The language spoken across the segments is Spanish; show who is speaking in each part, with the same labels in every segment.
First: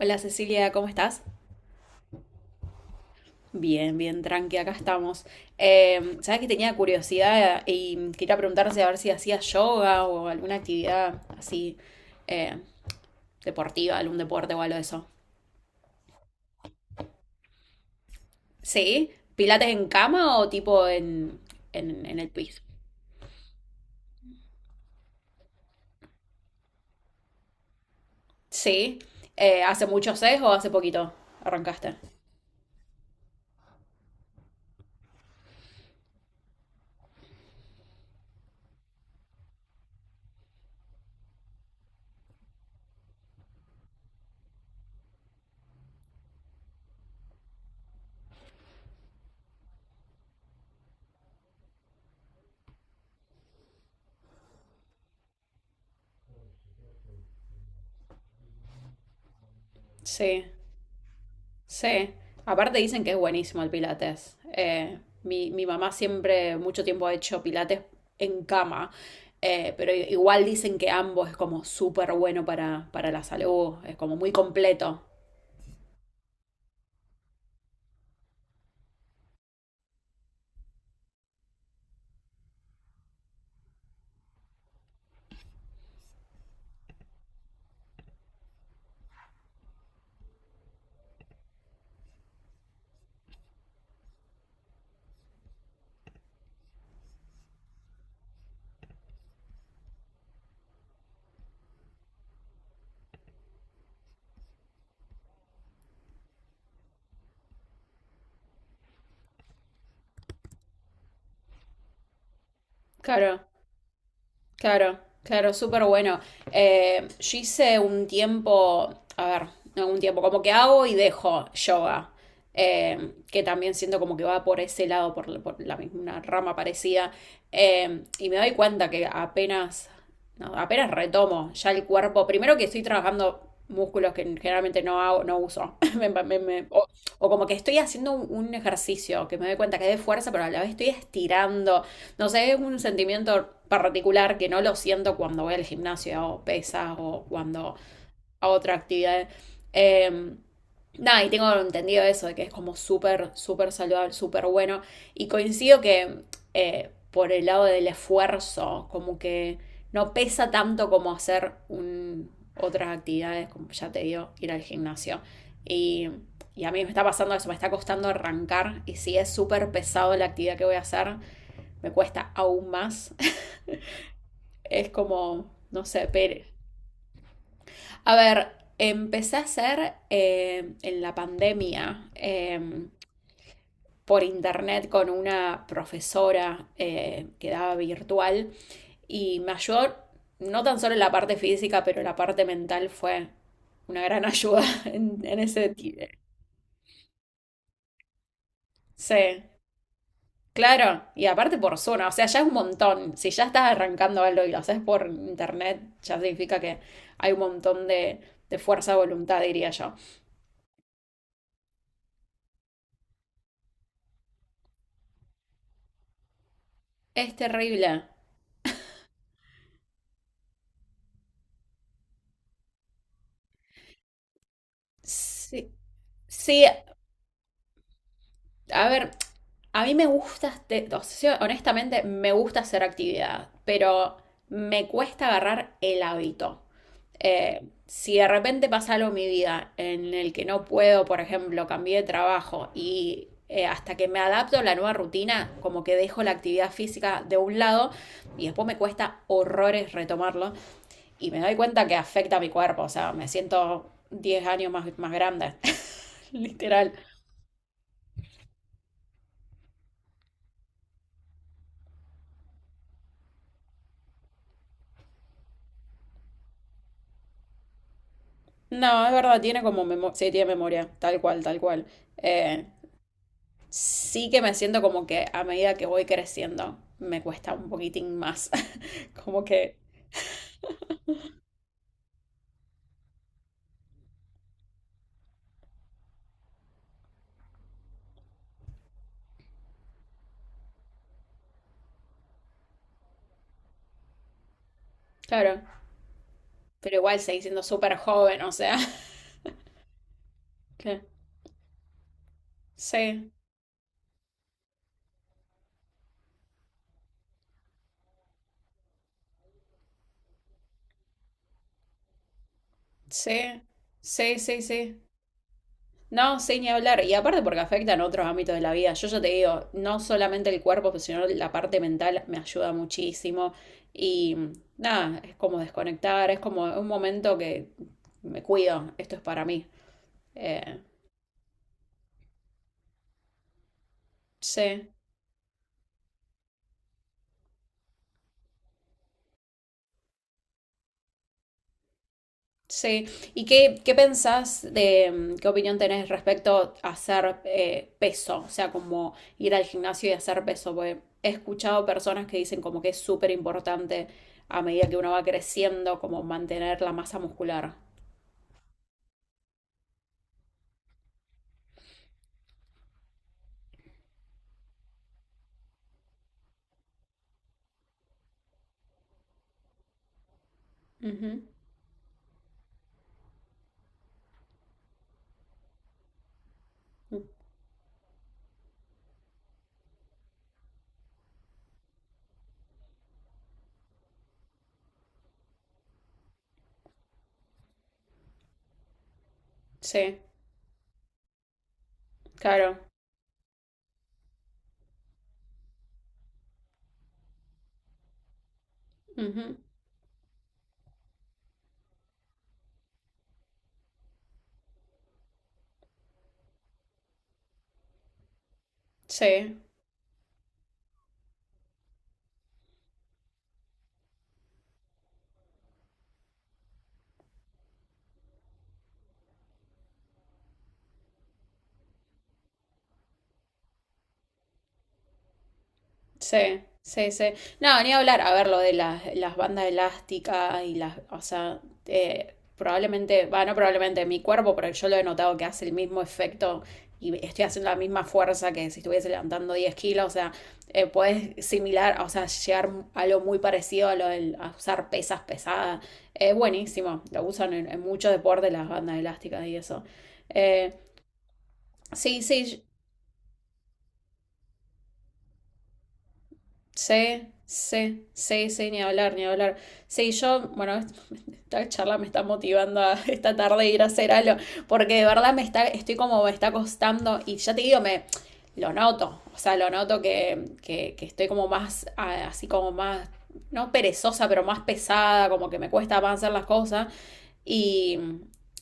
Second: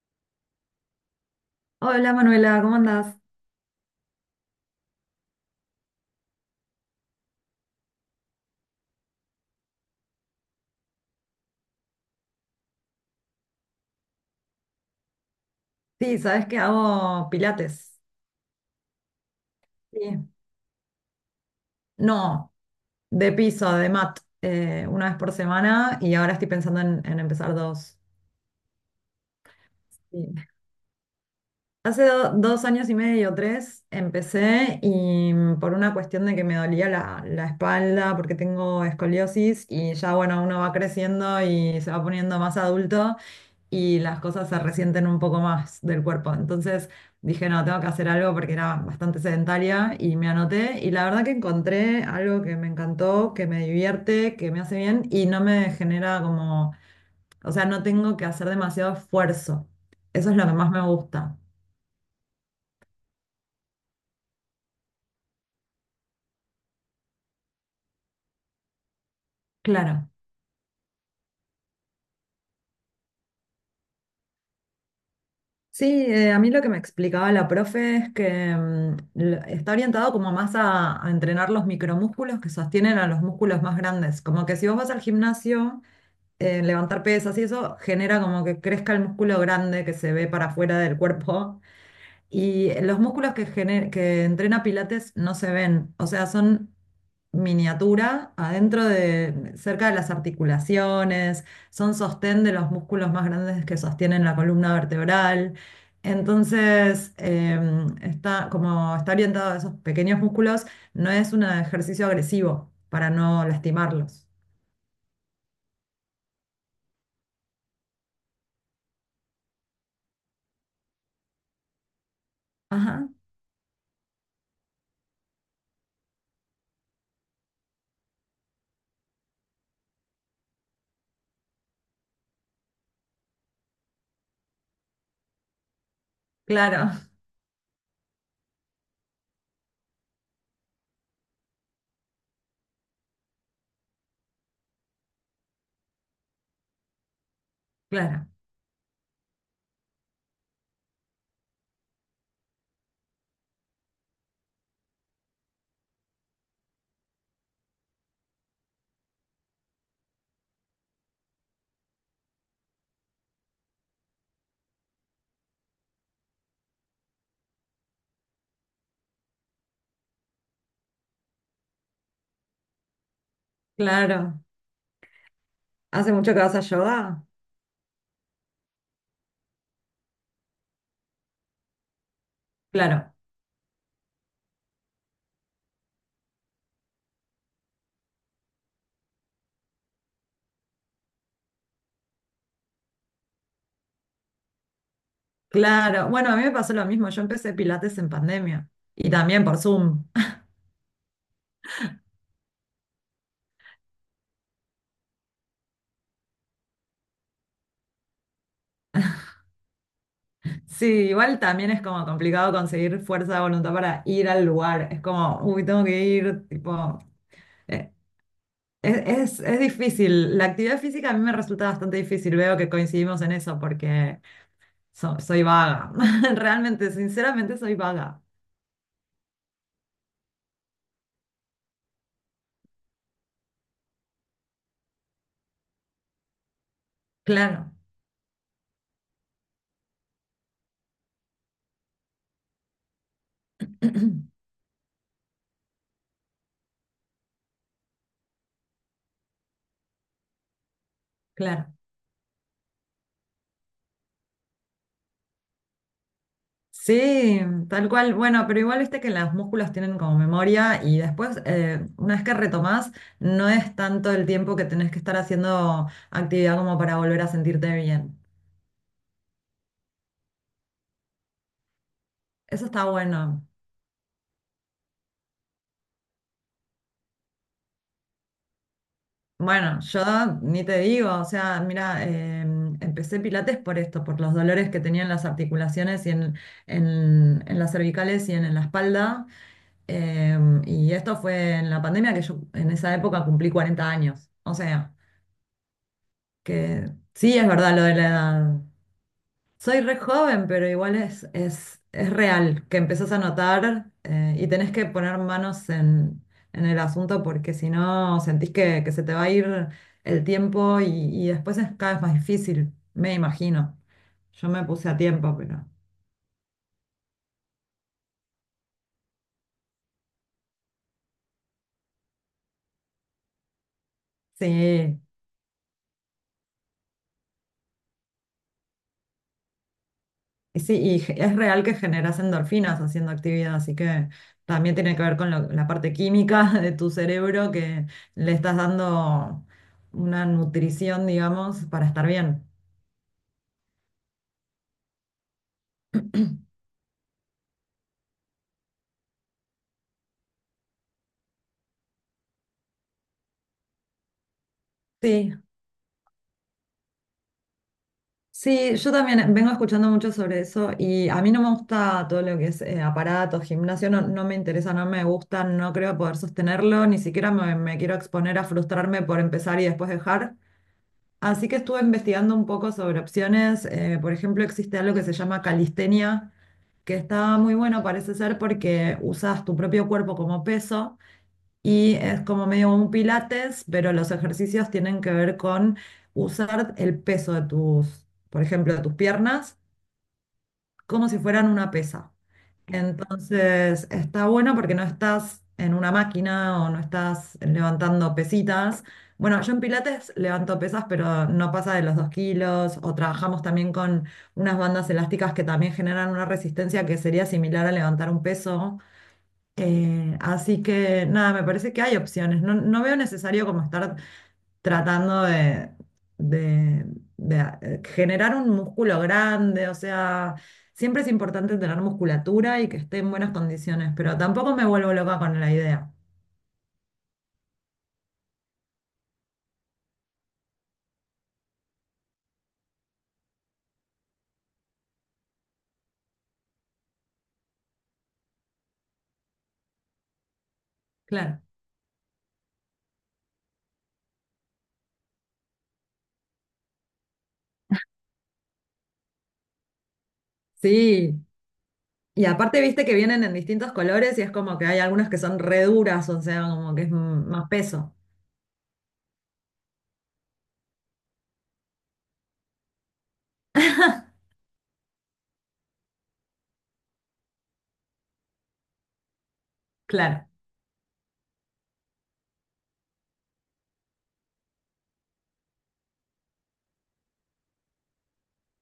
Speaker 1: Hola Cecilia, ¿cómo estás?
Speaker 2: Hola Manuela, ¿cómo andás?
Speaker 1: Bien, bien, tranqui, acá estamos. Sabes que tenía curiosidad y quería preguntarse a ver si hacías yoga o alguna actividad así eh, deportiva, algún deporte o algo de eso.
Speaker 2: Sí, sabes que hago pilates.
Speaker 1: ¿Sí? ¿Pilates en
Speaker 2: Sí.
Speaker 1: cama o tipo en, en el
Speaker 2: No,
Speaker 1: piso?
Speaker 2: de piso, de mat, una vez por semana y ahora estoy pensando en empezar dos.
Speaker 1: Sí. ¿Hace mucho sesgo
Speaker 2: Sí.
Speaker 1: o hace poquito arrancaste?
Speaker 2: Hace dos años y medio, tres, empecé y por una cuestión de que me dolía la espalda porque tengo escoliosis y ya bueno, uno va creciendo y se va poniendo más adulto y las cosas se resienten un poco más del cuerpo. Entonces dije, no, tengo que hacer algo porque era bastante sedentaria y me anoté y la verdad que encontré algo que me encantó, que me divierte, que me hace bien y no me genera como, o sea, no tengo que hacer demasiado esfuerzo. Eso es
Speaker 1: Sí.
Speaker 2: lo que más me gusta.
Speaker 1: Sí, aparte dicen que es buenísimo el pilates. Mi mamá siempre, mucho tiempo ha hecho pilates en cama, pero
Speaker 2: Claro.
Speaker 1: igual dicen que ambos es como súper bueno para la salud, es como muy completo.
Speaker 2: Sí, a mí lo que me explicaba la profe es que está orientado como más a entrenar los micromúsculos que sostienen a los músculos más grandes. Como que si vos vas al gimnasio levantar pesas y eso genera como que crezca el músculo grande que se ve para afuera del cuerpo. Y los músculos que, que entrena Pilates no se ven, o sea, son miniatura adentro de, cerca de las articulaciones, son sostén de los músculos más grandes que sostienen la columna vertebral. Entonces, está, como está orientado a esos pequeños músculos, no es un ejercicio agresivo para
Speaker 1: Claro.
Speaker 2: no lastimarlos.
Speaker 1: Claro, claro, súper bueno. Yo hice un tiempo, a ver, no un tiempo, como que hago y dejo yoga,
Speaker 2: Ajá,
Speaker 1: que también siento como que va por ese lado, por, por la misma una rama parecida, y me doy cuenta que apenas, no, apenas retomo ya el cuerpo, primero que estoy trabajando músculos que generalmente no hago, no uso,
Speaker 2: claro,
Speaker 1: o como que estoy haciendo un ejercicio, que me doy cuenta que es de fuerza, pero a la vez estoy estirando, no sé, es un sentimiento particular que no lo siento cuando voy al gimnasio o pesas o cuando
Speaker 2: claro.
Speaker 1: hago otra actividad. Eh, Nada, y tengo entendido eso, de que es como súper, súper saludable, súper bueno. Y coincido que por el lado del esfuerzo, como que no pesa tanto como hacer un, otras actividades, como ya te digo, ir al gimnasio. Y, y a mí me está pasando eso, me está costando arrancar. Y si es súper pesado la actividad que voy a hacer, me cuesta aún más.
Speaker 2: Claro.
Speaker 1: Es como, no sé,
Speaker 2: ¿Hace mucho que
Speaker 1: pero...
Speaker 2: vas a yoga?
Speaker 1: A ver, empecé a hacer en la pandemia
Speaker 2: Claro,
Speaker 1: por internet con una profesora que daba virtual y me ayudó no tan solo en la parte física, pero la parte mental fue una gran ayuda en ese...
Speaker 2: claro. Bueno, a mí me pasó lo mismo. Yo empecé Pilates en pandemia y
Speaker 1: Sí,
Speaker 2: también por Zoom.
Speaker 1: claro, y aparte por zona, o sea, ya es un montón. Si ya estás arrancando algo y lo haces por internet, ya significa que hay un montón de fuerza de voluntad, diría yo.
Speaker 2: Sí, igual también es como complicado conseguir fuerza de voluntad para ir al lugar. Es como, uy, tengo que ir, tipo,
Speaker 1: Es
Speaker 2: eh,
Speaker 1: terrible.
Speaker 2: es, es difícil. La actividad física a mí me resulta bastante difícil. Veo que coincidimos en eso porque soy
Speaker 1: Sí,
Speaker 2: vaga.
Speaker 1: sí,
Speaker 2: Realmente, sinceramente, soy vaga.
Speaker 1: a ver, a mí me gusta, o sea, sí, honestamente, me gusta hacer actividad, pero me cuesta agarrar el hábito.
Speaker 2: Claro,
Speaker 1: Eh, si de repente pasa algo en mi vida en el que no puedo, por ejemplo, cambié de trabajo y hasta que me adapto a la nueva rutina, como que dejo la actividad física de un lado y después me cuesta horrores retomarlo y me doy
Speaker 2: claro.
Speaker 1: cuenta que afecta a mi cuerpo, o sea, me siento 10 años más, más grande, literal.
Speaker 2: Sí, tal cual. Bueno, pero igual viste que los músculos tienen como memoria y después, una vez que retomás, no es tanto el tiempo que tenés que estar haciendo actividad como para volver a sentirte bien.
Speaker 1: No, es verdad, tiene como memoria, sí, tiene memoria, tal cual, tal cual. Eh,
Speaker 2: Eso está bueno.
Speaker 1: sí que me siento como que a medida que voy creciendo me cuesta un poquitín más, como que,
Speaker 2: Bueno, yo ni te digo, o sea, mira, empecé pilates por esto, por los dolores que tenía en las articulaciones y en las cervicales y en la espalda. Eh, y esto fue en la pandemia que yo en esa época cumplí 40 años. O sea.
Speaker 1: claro,
Speaker 2: Que
Speaker 1: pero igual
Speaker 2: sí,
Speaker 1: seguí
Speaker 2: es
Speaker 1: siendo
Speaker 2: verdad lo de
Speaker 1: súper
Speaker 2: la
Speaker 1: joven, o
Speaker 2: edad.
Speaker 1: sea,
Speaker 2: Soy re joven, pero igual
Speaker 1: que
Speaker 2: es real que empezás a
Speaker 1: sí,
Speaker 2: notar y tenés que poner manos en el asunto porque si no sentís que se te va a ir el tiempo y después es cada vez más difícil, me
Speaker 1: sí,
Speaker 2: imagino.
Speaker 1: sí,
Speaker 2: Yo
Speaker 1: sí,
Speaker 2: me puse a
Speaker 1: sí.
Speaker 2: tiempo, pero
Speaker 1: No, sí, ni hablar. Y aparte porque afectan otros ámbitos de la vida. Yo ya te digo, no solamente el cuerpo, pues, sino la parte mental me ayuda muchísimo. Y
Speaker 2: sí.
Speaker 1: nada, es como desconectar, es como un momento que me cuido, esto es para mí.
Speaker 2: Sí,
Speaker 1: Eh,
Speaker 2: y es real que generas endorfinas haciendo actividad, así que también
Speaker 1: sí.
Speaker 2: tiene que ver con la parte química de tu cerebro que le estás dando una nutrición, digamos, para estar bien.
Speaker 1: Sí, ¿y qué, qué pensás de, mm, qué opinión tenés respecto a hacer peso? O sea, como ir al gimnasio y hacer peso, porque he escuchado personas que dicen como que es súper importante a medida que uno va
Speaker 2: Sí,
Speaker 1: creciendo, como mantener la masa muscular.
Speaker 2: sí, yo también vengo escuchando mucho sobre eso y a mí no me gusta todo lo que es aparatos, gimnasio, no, no me interesa, no me gusta, no creo poder sostenerlo, ni siquiera me, me quiero exponer a frustrarme por empezar y después dejar.
Speaker 1: Ujú.
Speaker 2: Así que estuve investigando un poco sobre opciones. Por ejemplo, existe algo que se llama calistenia, que está muy bueno, parece ser, porque usas tu propio cuerpo como peso y es como medio un pilates, pero los ejercicios tienen que ver con usar el peso de tus, por ejemplo, de tus piernas
Speaker 1: Sí,
Speaker 2: como si fueran una pesa.
Speaker 1: claro.
Speaker 2: Entonces está bueno porque no estás en una máquina o no estás levantando pesitas. Bueno, yo
Speaker 1: Ujú.
Speaker 2: en Pilates levanto pesas, pero no pasa de los 2 kilos. O trabajamos también con unas bandas elásticas que también generan una resistencia que sería similar a levantar un peso.
Speaker 1: Sí.
Speaker 2: Así que nada, me parece que hay opciones. No, no veo necesario como estar tratando de, de- generar un músculo grande, o sea, siempre es importante tener musculatura y que esté en buenas condiciones, pero tampoco me vuelvo loca con la idea.
Speaker 1: Sí, sí, sí. No, ni hablar. A ver, lo de las bandas elásticas y las. O sea, probablemente. Va, no probablemente mi cuerpo, pero yo lo he notado que hace el mismo efecto y estoy haciendo la misma fuerza que si estuviese levantando 10 kilos. O sea,
Speaker 2: Claro.
Speaker 1: puedes similar, o sea, llegar a lo muy parecido a lo del a usar pesas pesadas. Es buenísimo. Lo usan en muchos deportes las bandas elásticas y eso. Eh,
Speaker 2: Sí.
Speaker 1: sí,
Speaker 2: Y aparte,
Speaker 1: sí,
Speaker 2: viste que vienen en distintos colores y es como que hay algunas que son re duras, o sea, como que es
Speaker 1: sí,
Speaker 2: más peso.
Speaker 1: sí, sí, sí, ni hablar, ni hablar. Sí, yo, bueno, esta charla me está motivando a esta tarde ir a hacer algo, porque de verdad me está, estoy como, me está costando, y ya te digo, me lo noto, o sea, lo noto
Speaker 2: Claro,
Speaker 1: que estoy como más, ah, así como más, no perezosa, pero más pesada, como que me cuesta más hacer las cosas, y,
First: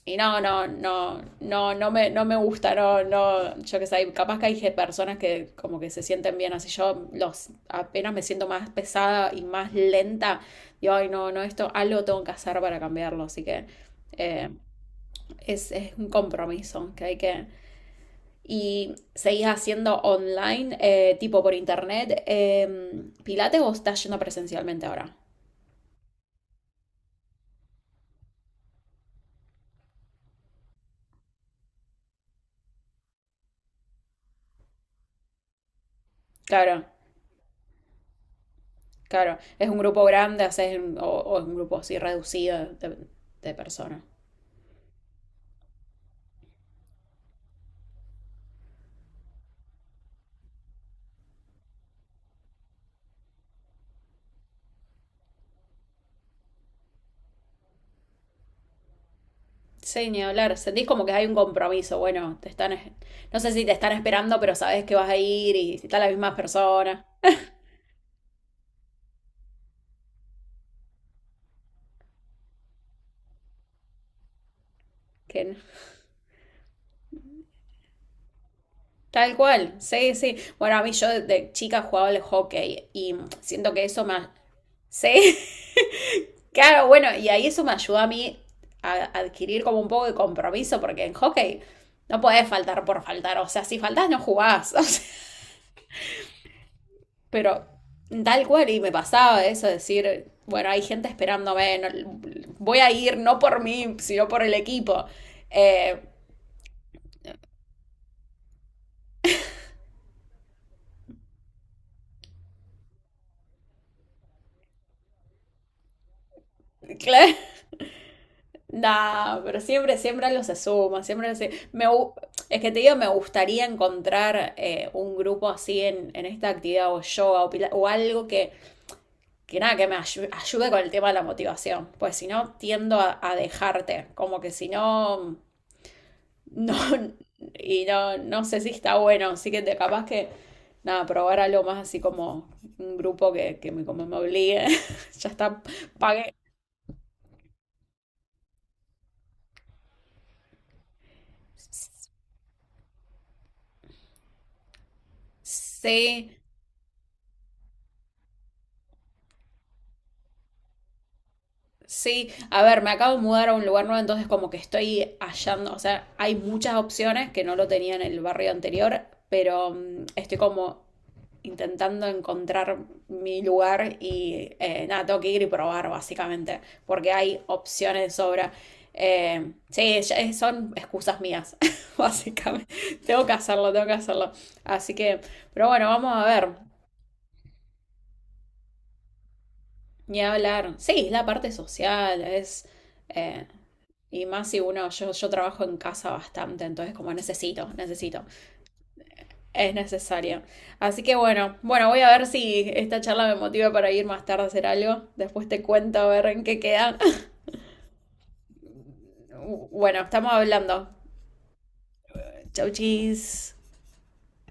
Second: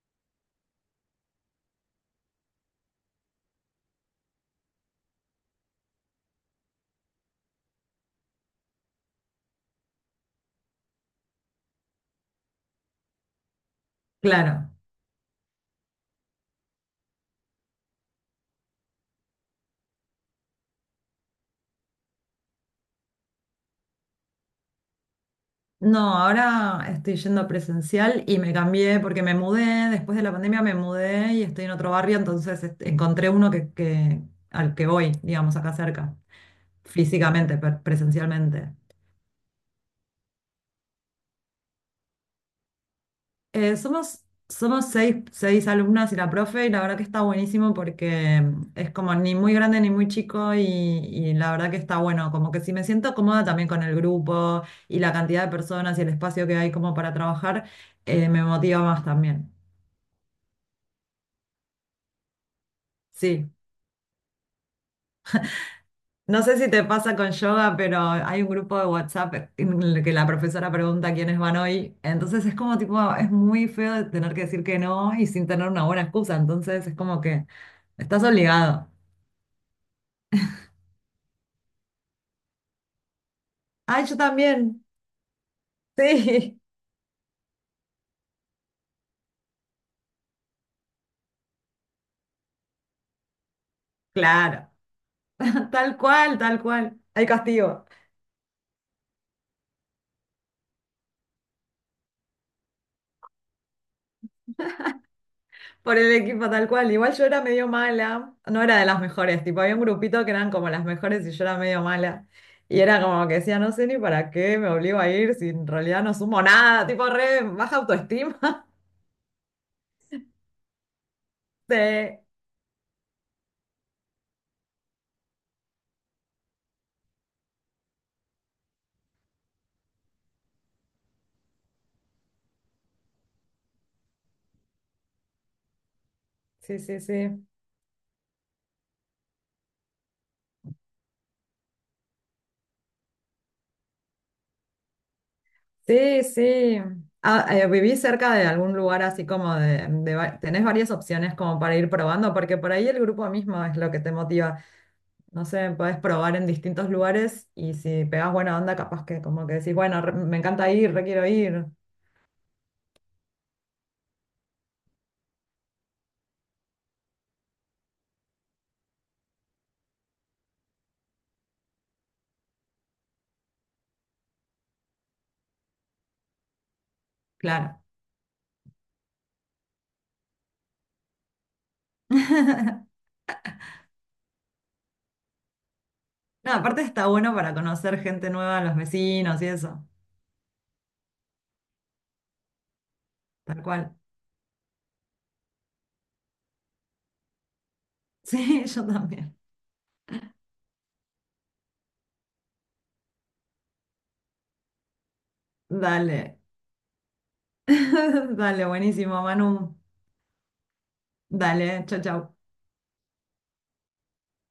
Speaker 1: y no, no, no, no, no me, no me gusta, no, no, yo qué sé, capaz que hay personas que como que se sienten bien así, yo los, apenas me siento más pesada y más lenta, digo, ay, no, no, esto algo tengo que hacer para cambiarlo, así que eh,
Speaker 2: claro.
Speaker 1: es un compromiso que hay que... ¿Y seguís haciendo online, tipo por internet, Pilates o estás yendo presencialmente ahora?
Speaker 2: No, ahora estoy yendo presencial y me cambié porque me mudé, después de la pandemia me mudé y estoy en otro barrio, entonces este, encontré uno al que voy, digamos, acá cerca,
Speaker 1: Claro,
Speaker 2: físicamente, presencialmente.
Speaker 1: claro, ¿es un grupo grande, haces un- o es un grupo así reducido de personas?
Speaker 2: Somos 6, 6 alumnas y la profe, y la verdad que está buenísimo porque es como ni muy grande ni muy chico, y la verdad que está bueno, como que si me siento cómoda también con el grupo y la cantidad de personas y el espacio que hay como para trabajar, me motiva más también.
Speaker 1: Sí, ni hablar. Sentís como que hay un compromiso. Bueno, te están, no
Speaker 2: Sí.
Speaker 1: sé si te están esperando, pero sabes que vas a ir y si están las mismas
Speaker 2: No sé si te
Speaker 1: personas.
Speaker 2: pasa con yoga, pero hay un grupo de WhatsApp en el que la profesora pregunta quiénes van hoy. Entonces es como tipo, es muy feo de tener que decir que no y
Speaker 1: Que
Speaker 2: sin
Speaker 1: no.
Speaker 2: tener una buena excusa. Entonces es como que estás obligado.
Speaker 1: Tal cual, sí, sí. Bueno, a mí yo de chica jugaba al hockey y siento que eso
Speaker 2: Ay,
Speaker 1: me...
Speaker 2: yo también.
Speaker 1: Sí,
Speaker 2: Sí,
Speaker 1: claro, bueno, y ahí eso me ayudó a mí a adquirir como un poco de compromiso, porque en hockey no podés faltar por faltar. O sea, si faltás, no
Speaker 2: claro.
Speaker 1: jugás.
Speaker 2: Tal cual, tal cual. Hay
Speaker 1: Pero
Speaker 2: castigo.
Speaker 1: tal cual, y me pasaba eso, decir, bueno, hay gente esperándome, no- voy a ir no por mí, sino por el equipo.
Speaker 2: Por
Speaker 1: Eh,
Speaker 2: el equipo tal cual. Igual yo era medio mala, no era de las mejores, tipo había un grupito que eran como las mejores y yo era medio mala. Y era como que decía, no sé ni para qué me obligo a ir si en realidad no sumo nada, tipo
Speaker 1: claro,
Speaker 2: re baja autoestima.
Speaker 1: nah, pero siempre, siempre los asuma,
Speaker 2: Sí,
Speaker 1: me es que te digo, me gustaría encontrar un grupo así en esta actividad o yoga o algo que nada, que me ayude con el tema de la motivación, pues si no tiendo a dejarte, como que si no no,
Speaker 2: sí, sí, sí.
Speaker 1: y no, no sé si está bueno, así que te capaz que, nada, probar algo más así como un grupo que me, como me obligue. Ya está,
Speaker 2: Sí,
Speaker 1: pagué.
Speaker 2: sí. Ah, ¿viví cerca de algún lugar así como de, tenés varias opciones como para ir probando? Porque por ahí el grupo mismo es lo que te motiva. No sé, podés
Speaker 1: Sí,
Speaker 2: probar en distintos lugares y si pegás buena onda, capaz que como que decís, bueno, me encanta ir, re quiero ir.
Speaker 1: sí, a ver, me acabo de mudar a un lugar nuevo, entonces como que estoy hallando, o sea, hay muchas opciones que no lo tenía en el barrio anterior, pero mm, estoy como intentando encontrar mi lugar y nada, tengo que ir y probar básicamente, porque hay
Speaker 2: Claro.
Speaker 1: opciones de sobra. Sí, son excusas mías, básicamente. Tengo que hacerlo, tengo que hacerlo. Así que, pero bueno, vamos a ver,
Speaker 2: No, aparte está bueno para conocer gente nueva, los vecinos y eso.
Speaker 1: ni hablar. Sí, la parte social es... eh,
Speaker 2: Tal cual.
Speaker 1: Y más si uno, yo trabajo en casa bastante, entonces como necesito, necesito,
Speaker 2: Sí, yo también.
Speaker 1: es necesario. Así que bueno, bueno, voy a ver si esta charla me motiva para ir más tarde a hacer algo. Después te cuento a ver
Speaker 2: Dale.
Speaker 1: en qué queda.
Speaker 2: Dale, buenísimo, Manu.
Speaker 1: Bueno, estamos hablando.
Speaker 2: Dale, chau, chau.
Speaker 1: Chau, chis.